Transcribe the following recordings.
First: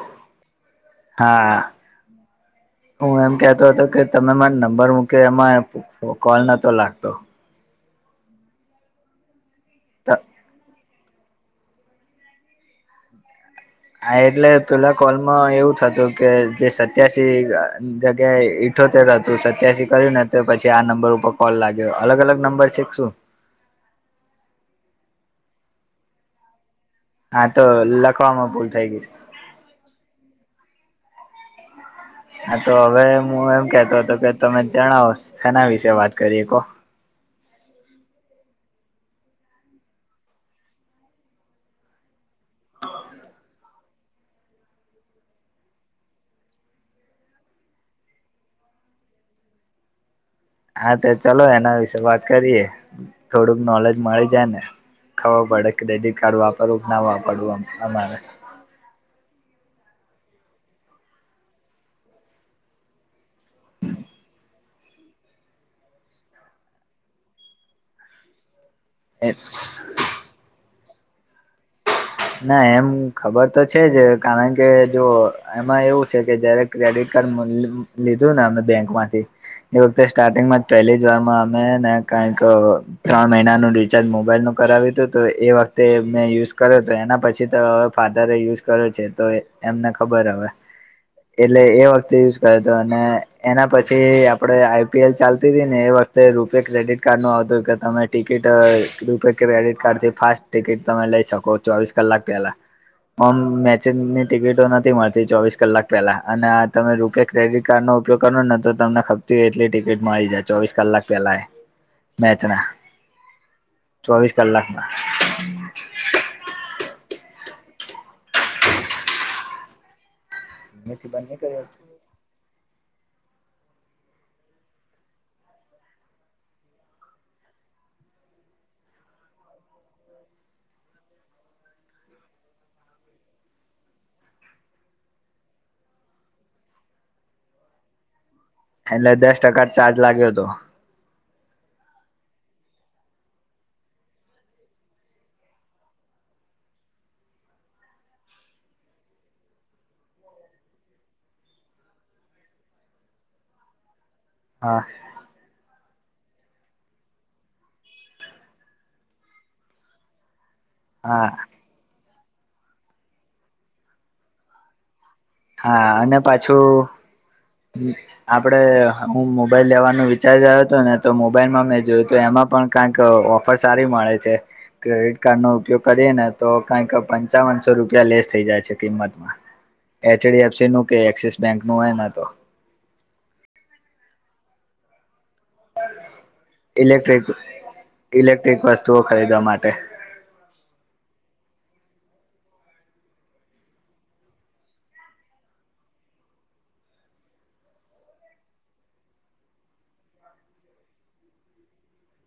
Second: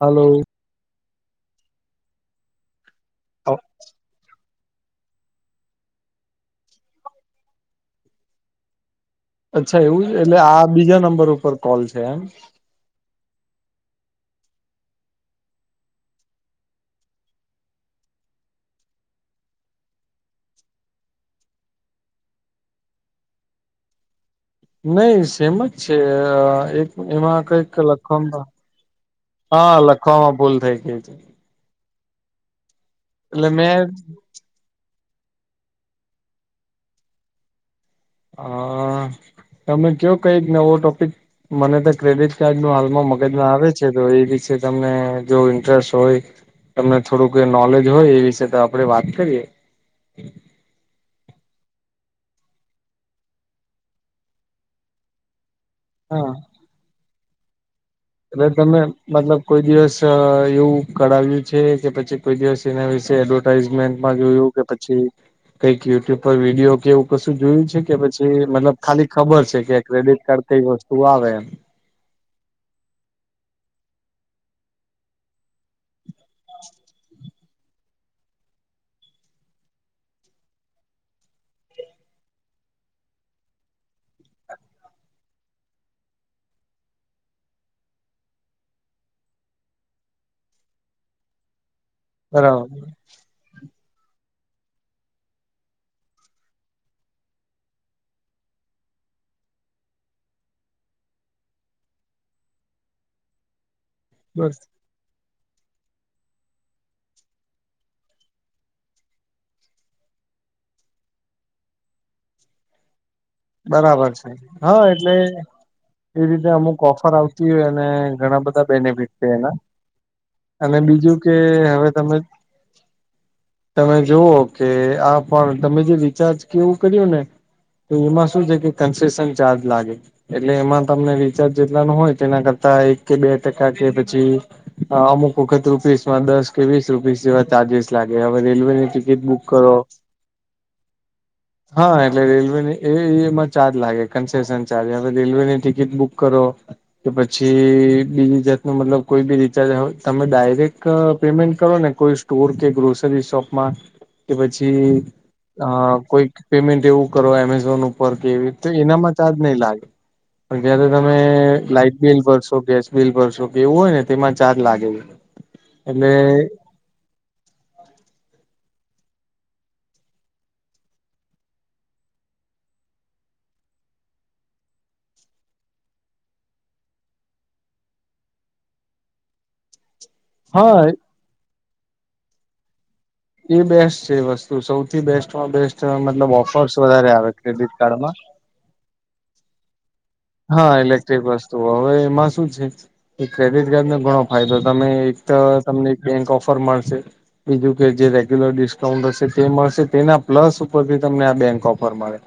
Hello. હા હું એમ કેતો હતો કે તમે મને નંબર મૂક્યો એમાં કોલ નહોતો લાગતો. અચ્છા એવું એટલે આ બીજા નંબર ઉપર કોલ છે એમ હા એટલે પેલા કોલમાં એવું થતું કે જે સત્યાસી જગ્યાએ અઠોતેર હતું સત્યાસી કર્યું ને તો પછી આ નંબર ઉપર કોલ લાગ્યો અલગ અલગ નંબર છે શું? નહી સેમ જ છે એક એમાં હા તો કઈક લખવામાં ભૂલ થઈ ગઈ હા લખવામાં ભૂલ થઈ ગય. હા તો હવે હું એટલે એમ મેં કેતો હતો કે તમે જણાવ તેના વિશે વાત કરીએ કો. હ તમે કયો કઈ નવો ટોપિક મને તો ક્રેડિટ- દ ન હાલમાં મગજમાં આવે છે તો એ વિશે તમને જો ઇન્ટરેસ્ટ હોય તમને થોડું કઈ નોલેજ હોય એ વિશે તો આપડે વાત કરીએ હા તો ચલો એના વિશે વાત કરીએ થોડુંક નોલેજ મળી જાય ને. ખબર પડે ક્રેડિટ હા કાર્ડ વાપરવું ના વાપરવું અમારે એલે તમે મતલબ કોઈ દિવસ એવું કરાવ્યું છે કે પછી કોઈ દિવસ તેના વિશે એડવર્ટાઈઝમેન્ટમાં જોયું કે પછી કઈક યુટ્યુબ પર વિડીયો કેવું કશું જોયું છે કે પછી મતલબ ખાલી ખબર છે કે ક્રેડિટ કાર્ડ કઈ વસ્તુ આવે એમ. ના એમ ખબર તો છે જ કારણ કે જો એમાં એવું છે કે જયારે ક્રેડિટ કાર્ડ લીધું ને અમે બેંકમાંથી - એ વખતે સ્ટાર્ટિંગમાં જ પહેલી જો વારમાં અમે ને કઈક ત્રણ મહિનાનું રિચાર્જ મોબાઈલ નું કરાવ્યું હતું તો એ વખતે મેં યુઝ કર્યો તો એના પછી તો હવે ફાધર યુઝ કરે છે તો એમને ખબર હવે એટલે એ વખતે યુઝ કરે બરાબર તો અને એના પછી આપડે આઈપીએલ ચાલતી હતી ને એ વખતે રૂપિયા ક્રેડિટ કાર્ડ નું આવતું કે તમે ટિકિટ રૂપિયા ક્રેડિટ કાર્ડ થી ફાસ્ટ ટિકિટ તમે લઈ શકો ચોવીસ કલાક પેલામ મેચની બસ ટિકિટો નથી મળતી ચોવીસ કલાક પેલા અને આ તમે રૂપે ક્રેડિટ કાર્ડનો ઉપયોગ કરો ને તો તમને ખપતી હો એટલી ટિકિટ મળી જ ચોવીસ કલાક પેલા મેચ ના બરાબર છે હા એટલે એવી રીતે અમુક ઓફર આવતી હોય અને ઘણા બધા બેનિફિટ છે એના અને બીજું કલાકમાં કે હવે તમે - [inaudible] તમે જોઓ કે આ પણ તમે જે રિચાર્જ કેવું કર્યું ને તો એમાં શું કે કેનશેસન ચાર્જ લાગે. એટલે એમાં તમને રીચાર્જ જેટલા ન હોય તેના કરતા એક કે બે ટકા કે પછી અમુક વખત રૂપીસમાં દસ કે વીસ રૂપીસ જેવા ચાર્જસ લાગે હવે રેલવે ની એટલે ટિકિટ દસ બુક ટકા કરો ચાર્જ લાગ્યો હતો હા એટલે રેલવેની એ એય માં ચાર્જ લાગે કન્સેસન ચાર્જ. હવે રેલવેની ટિકિટ બુક કરો. કે પછી બીજી જાતનો મતલબ કોઈ બી રિચાર્જ હોય તમે ડાયરેક્ટ પેમેન્ટ કરો ને કોઈ સ્ટ ટોર કે ગ્રોસરી શોપમાં. [inaudible] કે પછી અ કોઈ પેમેન્ટ એવું કરો એમેઝોન ઉપર ર કેવી એનામાં ચાર્જ નહી લાગે પણ જ્યારે તમે હા લાઈટ બિલ ભરશો ગેસ બિલ ભરસો કે એવું હોય ને તેમાં ચાર્જ લાગે છે. હા એટલે અને પાછું આપણે હું મોબાઈલ લેવાનું વિચાર રહ્યો હતો ને તો મોબાઈલમાં મેં જોયું હત એમાં પણ કાક ઓફર સારી મળે છે. ક્રેડિટ કાર્ડનો ઉપયોગ કરીએ ને તો કાંઈક પંચાવનસો રૂપિયા લેસ થઇ જાય છે કિંમતમાં. એચડી હા એફસીનું કે એક્સિસ બેંકનું હોય ન તો. એ બેસ્ટ છે વસ્તુ સૌથી બેસ્ટમાં બેસ્ટ મતલબ ઓફર્સ વધારે આવે ક્રેડિટ કાર્ડમાં. કંઈક વસ્તુઓ ખરીદવા માટે. હહ ઇલેક્ટ્રિક વસ્તુઓ હવે એમાં શું છે એ ક્રેડિટ કાર્ડનો ઘણો ફાયદો તમે એક ત તમને એક બેંક ઓફર મળશે. બીજું કે જે રેગ્યુલર ડિસ્કાઉન્ટ હશે તે મળશે, તેના પ્લસ ઉપરથી તમને આ બેંક ઓફર મળે.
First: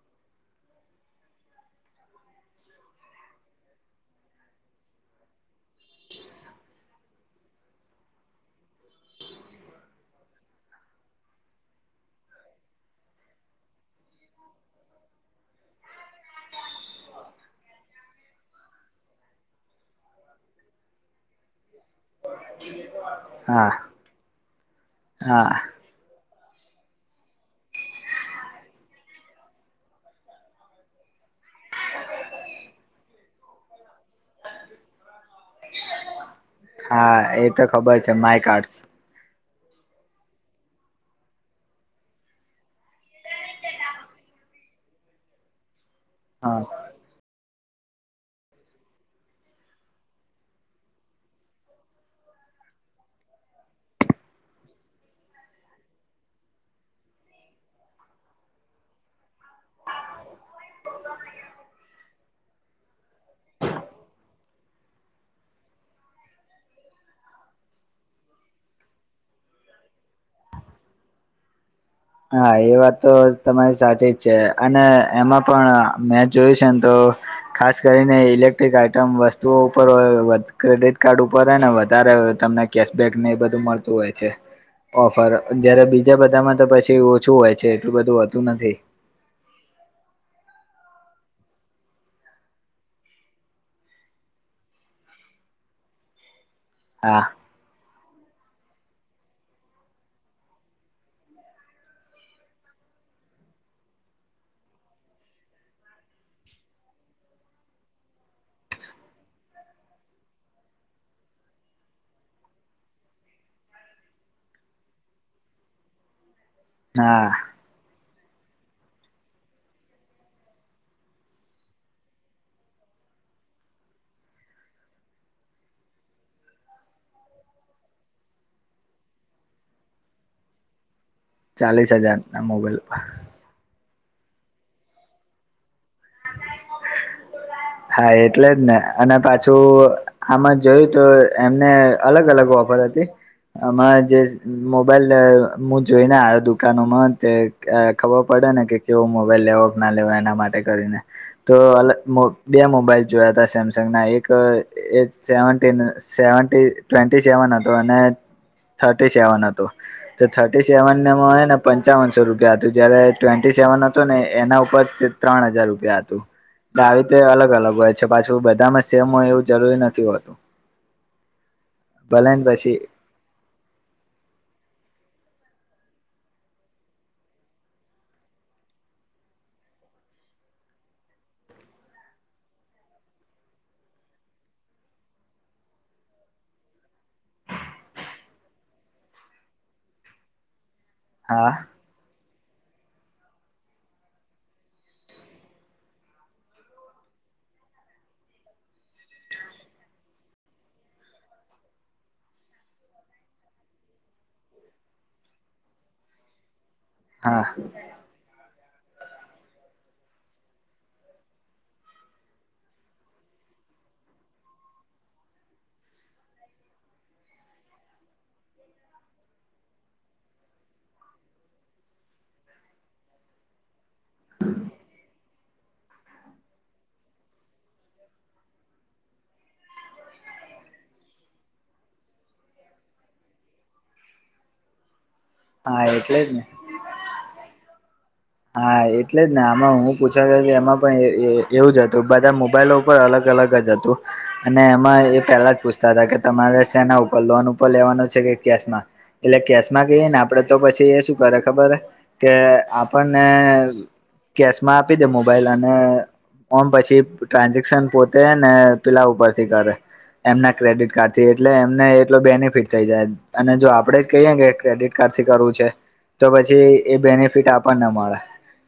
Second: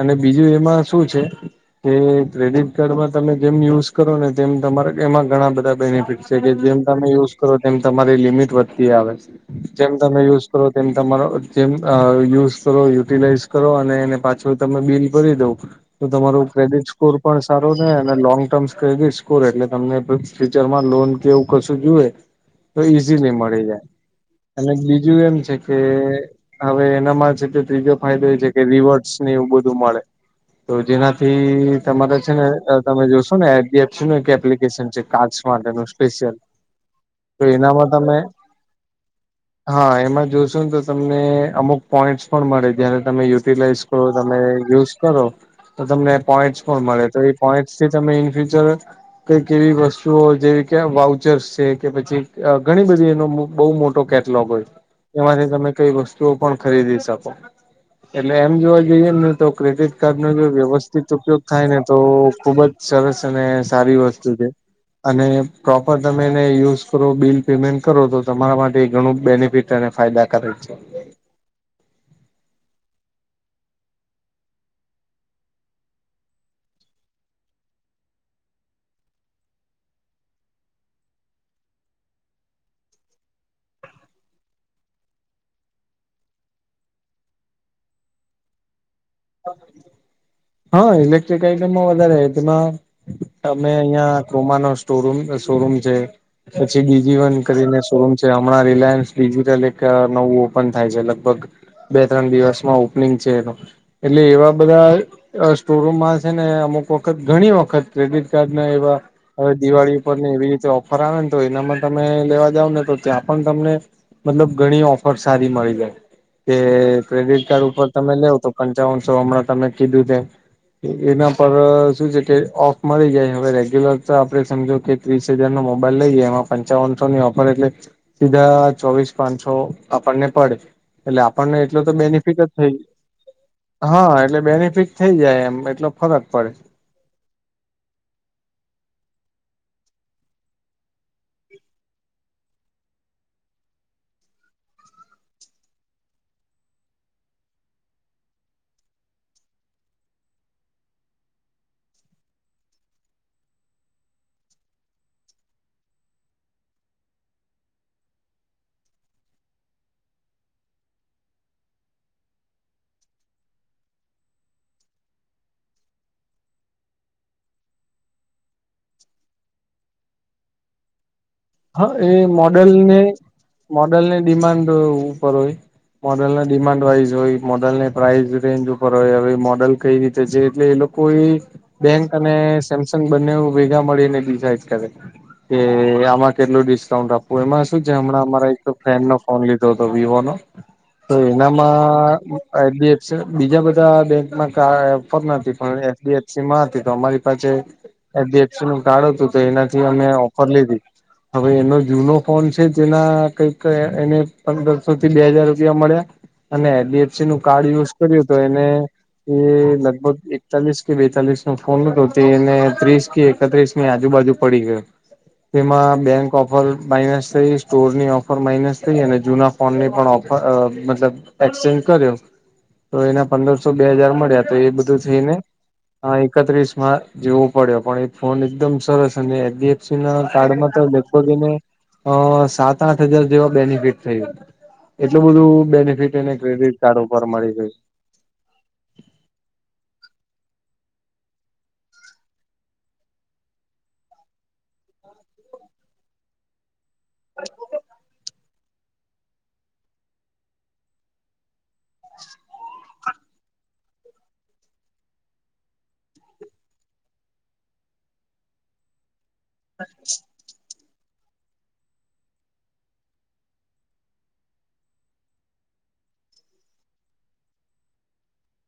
અને બીજું એમાં શું છે કે ક્રેડિટ કાર્ડમાં તમે જેમ યુઝ કરો ને તેમ તમારા એમાં ઘણા બધા બેનિફિટ છે કે જેમ તમે યુઝ કરો તેમ તમારી લિમિટ વધતી આવે. જેમ તમે યુઝ કરો તેમ તમારો જેમ અ યુઝ કરો, યુટિલાઈઝ કરો અને એને પાછું તમે બિલ ભરી દો તો તમારું ક્રેડિટ સ્કોર પણ સારો રે અને લોંગ ટર્મ કહી ગઈ સ્કોર એટલે તમને ફ્યુચરમાં લોન કે એવું કશું જુવે તો ઈઝીલી મળી હા જાય. અને બીજું એમ હા છે કે હવે એનામાં છે તે ત્રીજો ફાયદો એ છે કે રિવડ્સને એવું બધું મળે. તો જેનાથી તમારે છે ને અ તમે જોશો ને એડીએફસીનું એક એપ્લિકેશન છે કાર્ડસ માટેનું સ્પેશિયલ. હા તો એતો ખબર છે માય કાર્ડસ. હહ એમાં જોશો ન તો તમને અમુક પોઈન્ટસ પણ મળે. જયારે તમે યુટિલાઈઝ કરો, તમે યુઝ કરો તો તમને હા પોઈન્ટસ પણ મળે તો એ પોઈન્ટસથી તમે ઇન ફ્યુચર કંઈક એવી વસ્તુઓ જેવી કે વાઉચર્સ છે કે પછી ઘણી બધી એનો બહુ મોટો કેટ લોગ હોય. એમાંથી તમે કઈ વસ્તુઓ પણ ખરીદી શકો. એટલે એમ જોવા જઈએ ને તો ક્રેડિટકાર્ડનો જો વ્યવસ્થિત ઉપયોગ થાય ને તો ખુબ જ સરસ અને સારી વસ્તુ છે. અને પ્રોપર તમે એને યુઝ કરો બિલ પેમેન્ટ કરો તો તમારા માટે એ ઘણું બેનિફિ ટ અને ફાયદાકારક છે. હા એ વાત તો તમારી સાચી જ છે અને એમાં પણ મેં જોયું છે ન તો ખાસ કરીને ઇલેક્ટ્રિક આઈટમ વસ્તુઓ ઉપર હોય વધ ક્રેડિટ કાર્ડ ઉપર હેને વધારે હવે તમને કેશબેકને એ બધું મળતું હોય છે. ઓફર જયારે બીજા બધામાં તો પછ તે ઓછું હોય છે. એટલું બધું હોતું નથી. હહ ઇલેક્ટ્રિક આઈટમમાં વધારે તેમાં અમે અહિયાં ક્રોમાનો સ્ટોરૂમ અ શોરૂમ છે પછી હા ડીજીવન કરીને શોરૂમ છે. હમણાં રિલાયન્સ ડિજિટલ એક નવું ઓપન થાય છે લગભગ. બે ત્રણ દિવસમાં ઓપનિંગ છે એનું. એટલે એવા બધાં અ સ્ટોરરૂમમાં છે ને અમુક વખત ઘણી વખત ક્રેડિટ કાર્ડના એવા હવે દિવાળી ઉપરને એવી રીતે ઓફર આવે ને તો એનામાં તમે લેવા જાવ ને તો ત્યાં પણ તમને મતલબ ઘણી ઓફર સારી મળી જાય. કે હા ક્રેડિટ કાર્ડ ઉપર તમે લેવ તો પંચાવનસો હમણાં તમે કીધું તેમ એના પર શું છે કે ઓફ મળી જાય હવે રેગ્યુલર આપડે સમજો કે ત્રીસ હજાર નો મોબાઈલ લઈ જ એમાં પંચાવનસો ની ઓફર એટલે સીધા ચોવીસ પાંચસો આપણને પડે એટલે આપણને એટલો તો ચાલીસ હજાર બેનિફિટ ના જ થઈ મોબાઈલ હા એટલે બેનિફિટ થઈ જાય એમ એટલો ફરક પડે. હા એટલે જ ને અને પાછું આમાં જોયું તો એમને અલગ અલગ ઓફર હતી. આમાં જે મોબાઈલ મું જોઈને આયો દુકાનોમાં તે અ ખબર પડે ને કે કેવો મોબાઈલ લેવો કે ના લેવો એના માટે કરીને. તો અલ બે મોબાઈલ જોયા હતા સેમસંગ ના એક સેવીન સેવ ટ્વેન્ટી સેવન હત અને થર્ટી સેવન હતું. તો થર્ટી સેવન એ ને પંચાવનસો રૂપિયા હતું જયારે ટ્વેન્ટી સેવન હતું ને એના ઉપર ત્ર હજાર રપિયા તું આવી રતે અલગ અલગ હોય છે પાછું બધામાં સેમ હોય એવું જરૂરી નથી હોતું. [inaudible] હા એ ભલે ને પછી મોડલને મોડેલ ને ડિમાન્ડ ઉપર હોય. મોડલના ડિમાન્ડ વાઈઝ હોય મોડલને પ્રાઇઝ રેન્જ ઉપર હોય હવે મોડલ કઈ રીતે છે એટલે એ કોઈ બેંક અને સેમસંગ બંને ભેગા મળીને ડિઝઇડ કરે. એ આ કેટલું ડિસ્કાઉન્ટ આપવું એમાં શું છે હમણાં અમારે એક ફ્રેન્ડ નો ફોન લીધો હતો વિવો નો તો હા એનામાં એસડીએફસી બીજા બધા બેંકમાં પણ એસડીએફસીમાં હતી તો અમારી પાસે એડીએફસી નું કાર્ડ હતું તો એનાથી અમે ઓફર લીધી. હવે એનો જૂનો ફોન છે જેના કઈક એને પંદરસો થી બે હાજાર રૂપિયા મળ્યા. અને એલડીએફસી નું હા કાર્ડ યુઝ કર્યું તો એને એ લગભગ એકતાલીસ કે બેતાલીસ નો ફોન ન તે એને ત્રીસ કે એકત્રીસ આજુબાજુ પડી ગ તેમાં બેંક ઓફર માઇનસ થઈ સ્ટોરની ઓફર માઇનસ થઈ અને જૂના ફોન ની પણ ઓફર મતલબ એક્સચેન્જ કર્યો તો એના પંદરસો બે હાજાર મળ્યા તો એ બધું થઈને હા એકત્રીસ માં જેવો પડ્યો પણ એ ફોન એકદમ સરસ અને એડીએફસી ના કાર્ડમાં તો લગભગ એને અ સાત આઠ હજાર જેવા બેનિફિટ થ એટલું બધું હા બેનિફિટ એટલે જ એને ને ક્રેડિટ કાર્ડ ઉપર મળી ગય. હા એટલે જ ને આમાં હું પૂછ્યો કે એમાં પણ એવું જ હતું બધા મોબાઈલ અલગ અલગ જ હતું અને એમાં એ પેલા જ પુસ્ત કે તમારે સેના ઉપર લોન ઉપર લેવાનું છે કે કેશમાં એટલે કેશમાં કહીએ ને આપડે તો પછી એ શું કરે ખબર કે આપણને કેશમાં આપી દે મોબાઈલ અને ઓન પછી ટ્રાન્ઝેક્શન પોતે ને પેલા ઉપરથી કરે એમના ક્રેડિટ કાર્ડ થી એટલે એમને એટલો બેનિફિટ થઈ જાય. અને જો આપડે જ કહીએ કે ક્રેડિટ કાર્ડ થી કરવું છે તો પછી એ બેનિફિટ આપણને મળે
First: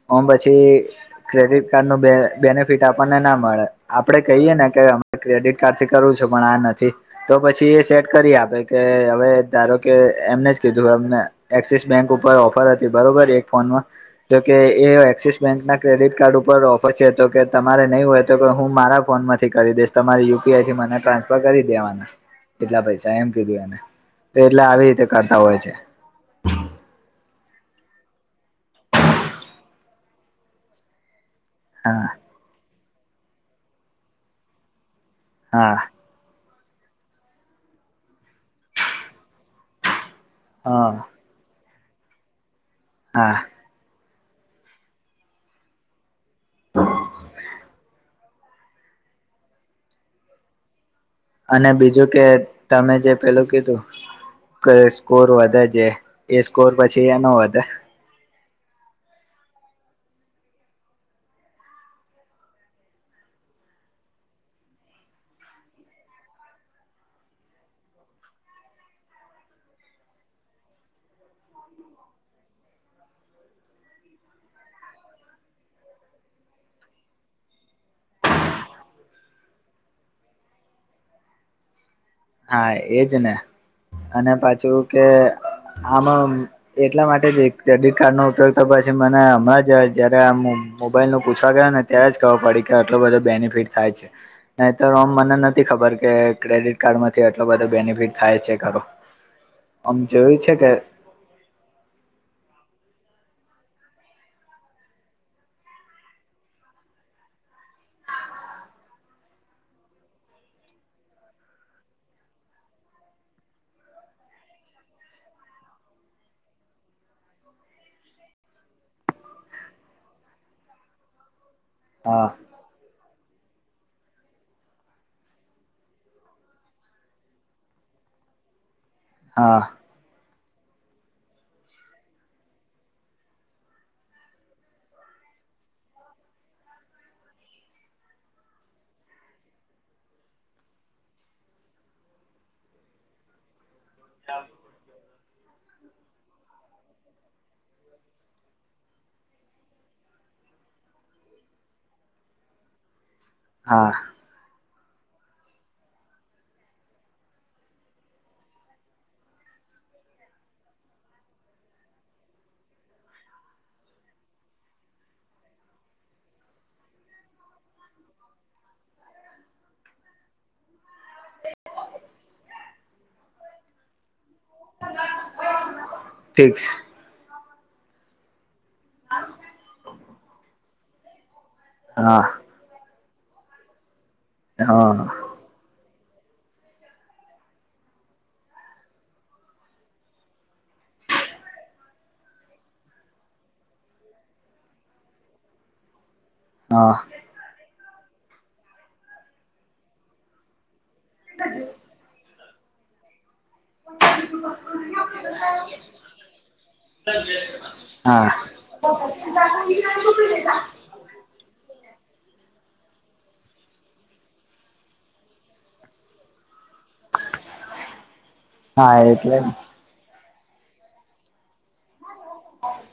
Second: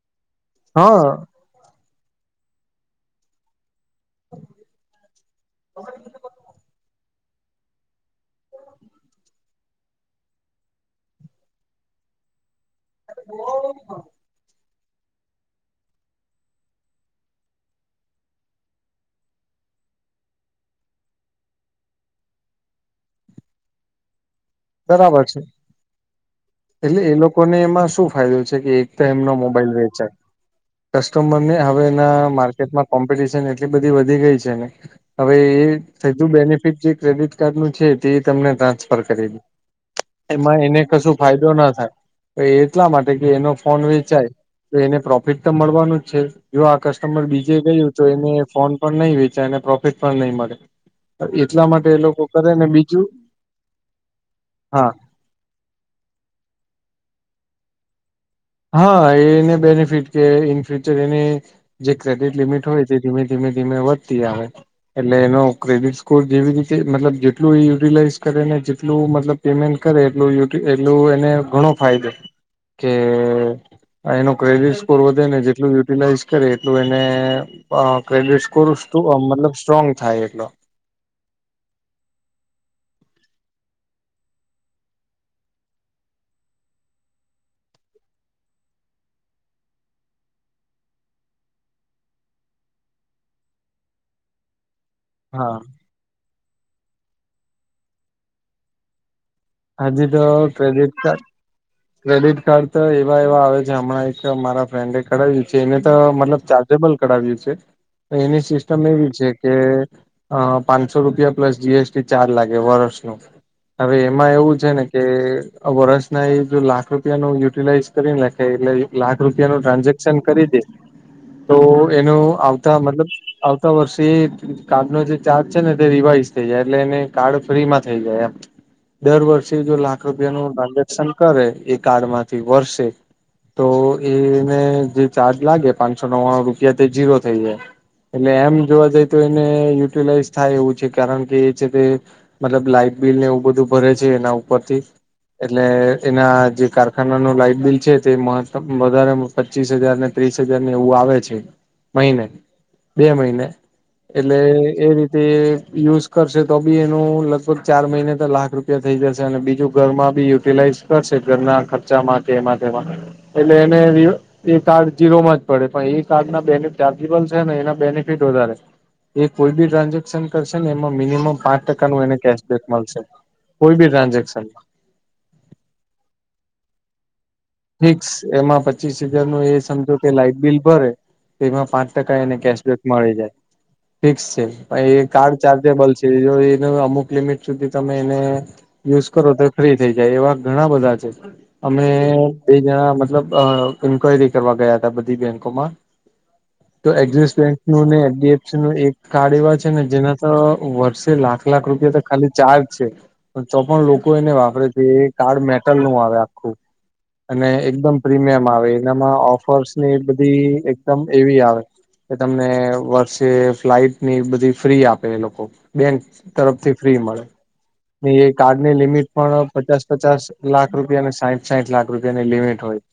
ઓમ પછી હા ક્રેડિટ કાર્ડ નું બેનિફિટ આપણને ના મળે આપડે કહીએ ને કે અ ક્રેડિટ કાર્ડ થી કરવું છેું પણ આ નથી. તો પછી એ સેટ કરી આપે કે હવે ધારો કે એમને જ કીધું એમને એક્સિસ બેંક ઉપર ઓફર હતી બરોબર એક ફોન માં તો એ એક્સિસ બેંક ના ક્રેડિટ કાર્ડ ઉપર ઓફર છે તો કે તમારે નહીં હોય તો કે હું મારા ફોનમાં કરી દેસ તમારી યુપીઆઈ થી મને ટ્રાન્સફર કરી દેવાના કેટલા પૈસા એમ કીધું એને એટલે આવી રીતે કરતા હોય છે. એટલે એ લોકોને એમાં શું ફાયદો છે કે એક તો એમનો મોબાઈલ વેચાય. કસ્ટું મમને [unintelligible] હવે હા એના માર્કેટમાં કોમ્પિટિશન એટલી બધી વધી ગઈ છે ને હવે એ. હા થધું બેનિફિટ જે ક્રેડિટ કાર્ડનુંું છે તે તમને ટ્રાન્સફર કરે દ. એમાં એને હા કશું ફાયદો ના થાય તો એટલા માટે કે હા એનો ફોન વેચાય. તો એને પ્રોફિટ તો મળવાનું જ છે. જો આ કસ્ટમર બીજે ગયું તો એને ફોન પણ નહી વેચે અને પ્રોફિટ પણ નહી મળે. એટલા અને માટે એ બીજું લોકો કે કરે ને તમે બીજું જે પેલું કીધું ક હા સ્કોર વધે જે એ સ્કોર પછી એ ન વધે હા એને બેનિફિટ કે ઇન ફ્યુચર એને જે ક્રેડિટ લિમિટ હોય તે ધીમે ધીમે ધીમે વધતી આવે. એટલે એનો ક્રેડિટ સ્કોર જેવી રીતે મતલબ જેટલું યુટિલાઈઝ કરે ને જેટલું મતલબ પેમેન્ટ કરે એટલય એટલું એને ઘણો ફાયદો કે એનો ક્રેડિટ સ્કોર વધે ને જેટલું યુટિલાઈઝ કરે એટલું એને ક્રેડિટ સ્કોર મતલબ સ્ટ્રોંગ થાય એટલો. હા એજ ને અને પાછું કે આમાં એટલા માટે જ ક્રેડિટ કાર્ડનો ઉપયોગ તો પછી મને હમણાં જ જયારે આમ મોબાઈલ નું પૂછવા ગયો ન ત્યારે જ ખબર પડી કે આટલું બધો બેનિફિટ થાય છે નહી તો મને નથી હા ખબર કે ક્રેડિટ કાર્ડ માંથી એટલો બધો બેનિફિટ થાય છે ખરો. આમ હજી તો જોયું છે કે. ક્રેડિટ કાર્ડ ક્રેડિટ કાર્ડ તો એવા એવા આવે છે હમણાં એક મારા ફ્રેન્ડ એ કરાવ્યું છે એને તો મતલબ ચ જેબલ કરાવ્યું છે એની સિસ્ટમ એવી છે કે અ પાંચસો રૂપિયા પ્લસ જીએસટી ચાર્જ લાગે વર્ષ નો હવે એમાં એવું છે ને કે વરસ ના એ જો લાખ રૂપિયા ન યુટિલાઈઝ કરીને લખે એટલે લાખ રૂપિયા નું ટ્રાન્ઝેક્શન કરી દે. તો એનું હા આવ મતલબ આવતા વર્ષે કારનો જે ચાર્જ છે ને તે રિવાઈઝ થઈ જાય એટલે એને કાર્ડ ફ્રી માં થઈ જાય એમ. [inaudible] દર વર્ષે હા જો લાખ રૂપિયા ન ટ્રાન્ઝેક્શન કરે એ કાર્ડમાંથી વર્ષે તો એને જે ચાર્જ લાગે પાંચસો નવા્વાણું રૂપિયા તે જીરો થઈ જાય. એટલે એમ જોવા જઈ તો એને યુટિલાઈઝ થાય એવું છે કારણ કે એ છે તે મતલબ લાઈટ બિલને એવું બધું ભરે છે એના ઉપરથી એટલે ના જે કારખાનાનું લાઈટ બિલ છે તે મહ વધારે- પચીસ હજાર ને ત્રીસ હજાર ને એવું આવે છે મહિને બે મહિને. હા. એટલે એ રીતે યુઝ કરશે તો બી એનું લગભગ ચાર મહિને તો લાખ રૂપ ઉપ થઈ જશે અને બીજું ઘરમાં બી યુટિલાઈઝ કરશે ઘરના ખર્ચામાં એમાં એટલે એને એ કાર્ડ જીરોમાં જ પડે પણ એ કાર્ડના બે ચાર્જેબલ છે ને એના બેનિફિટ વધારે એ કોઈ બી ટ્રાન્ઝેક્શન કરશે ને એમાં મિનિમમ પાંચ ટકાનું એને કેશબેક મળશે. કોઈ બી ટ્રાન્ઝેક્શન ફિક્સ. ફિક્સ એમાં પચીસ હજાર નું એ સમજો કે લાઈટ બિલ ભરે તેમાં પાંચ ટકા હા એને કેશબેક મળી જાય ફિક્સ છે હા પણ એ કાર્ડ ચાર્જેબલ છે જો એ અમુક લિમિટ સુધી તમે એને યુઝ કરો તો ફ્રી થઈ જાય એવા ઘણા બધા છે અમે એ જણા મતલબ ઈન્ક્વાયરી કરવા ગયા હતા બધી બેન્કો માં તો હા એક્ઝિસ બેંક ન એચડીએફસી નું એક કાર્ડ એવા છે ને જેના વર્ષ લાખ લાખ રૂપિયા તો ખાલી ચાર્જ છે. તોપણ લોકો એને વાપરે છે એ કાર્ડ મેટલ નું આવે આખું અને એકદમ હા. પ્રીમિયમ આવે એનામાં ઓફર્સ ની બધી એકદમ એવી આવે. કે તમને વર્ષે ફ્લાઈટ ની બધી ફ્રી આપે એ લોકો બેં તરફથી ફ્રી મળે. એ કાર્ડ ની હા લિમિટ એટલે પણ પચાસ પચાસ લાખ રૂપિયાને સાહીઠ સાઠ લાખ રૂપિયાની લિમિટ હોય.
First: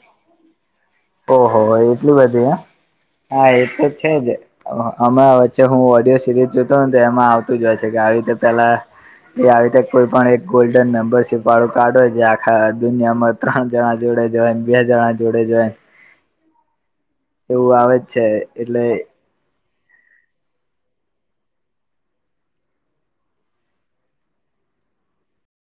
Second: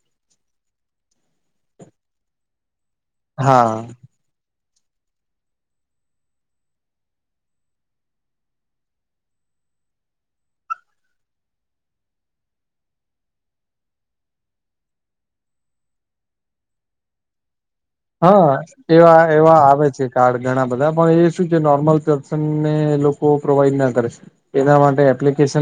ઓહો એટલું બધું હ હા એ તો છે જ. હમરા વચ્ચે હું ઓડિયો સિરીઝ જોતો ને તો એમાં આવતું જ હોય છે કે આવી રીતે પેલા- એ આવી રીતે કોઈ પણ એક ગોલ્ડન મેમ્બરશીપ વાળું કાર્ડ હોય છે આખા દુનિયામાં ત્રણ જણા જોડે જોય બે જણા જોડે જોય એવું આવે. છે હા એટલે એવા એવા આવે છે કાર્ડ ઘણા બધા પણ એ શું છે નોર્મલ પર્સન ને લોકો પ્રોવાઈડ ના કરે છે. એના માટે એપ્લિકેશન.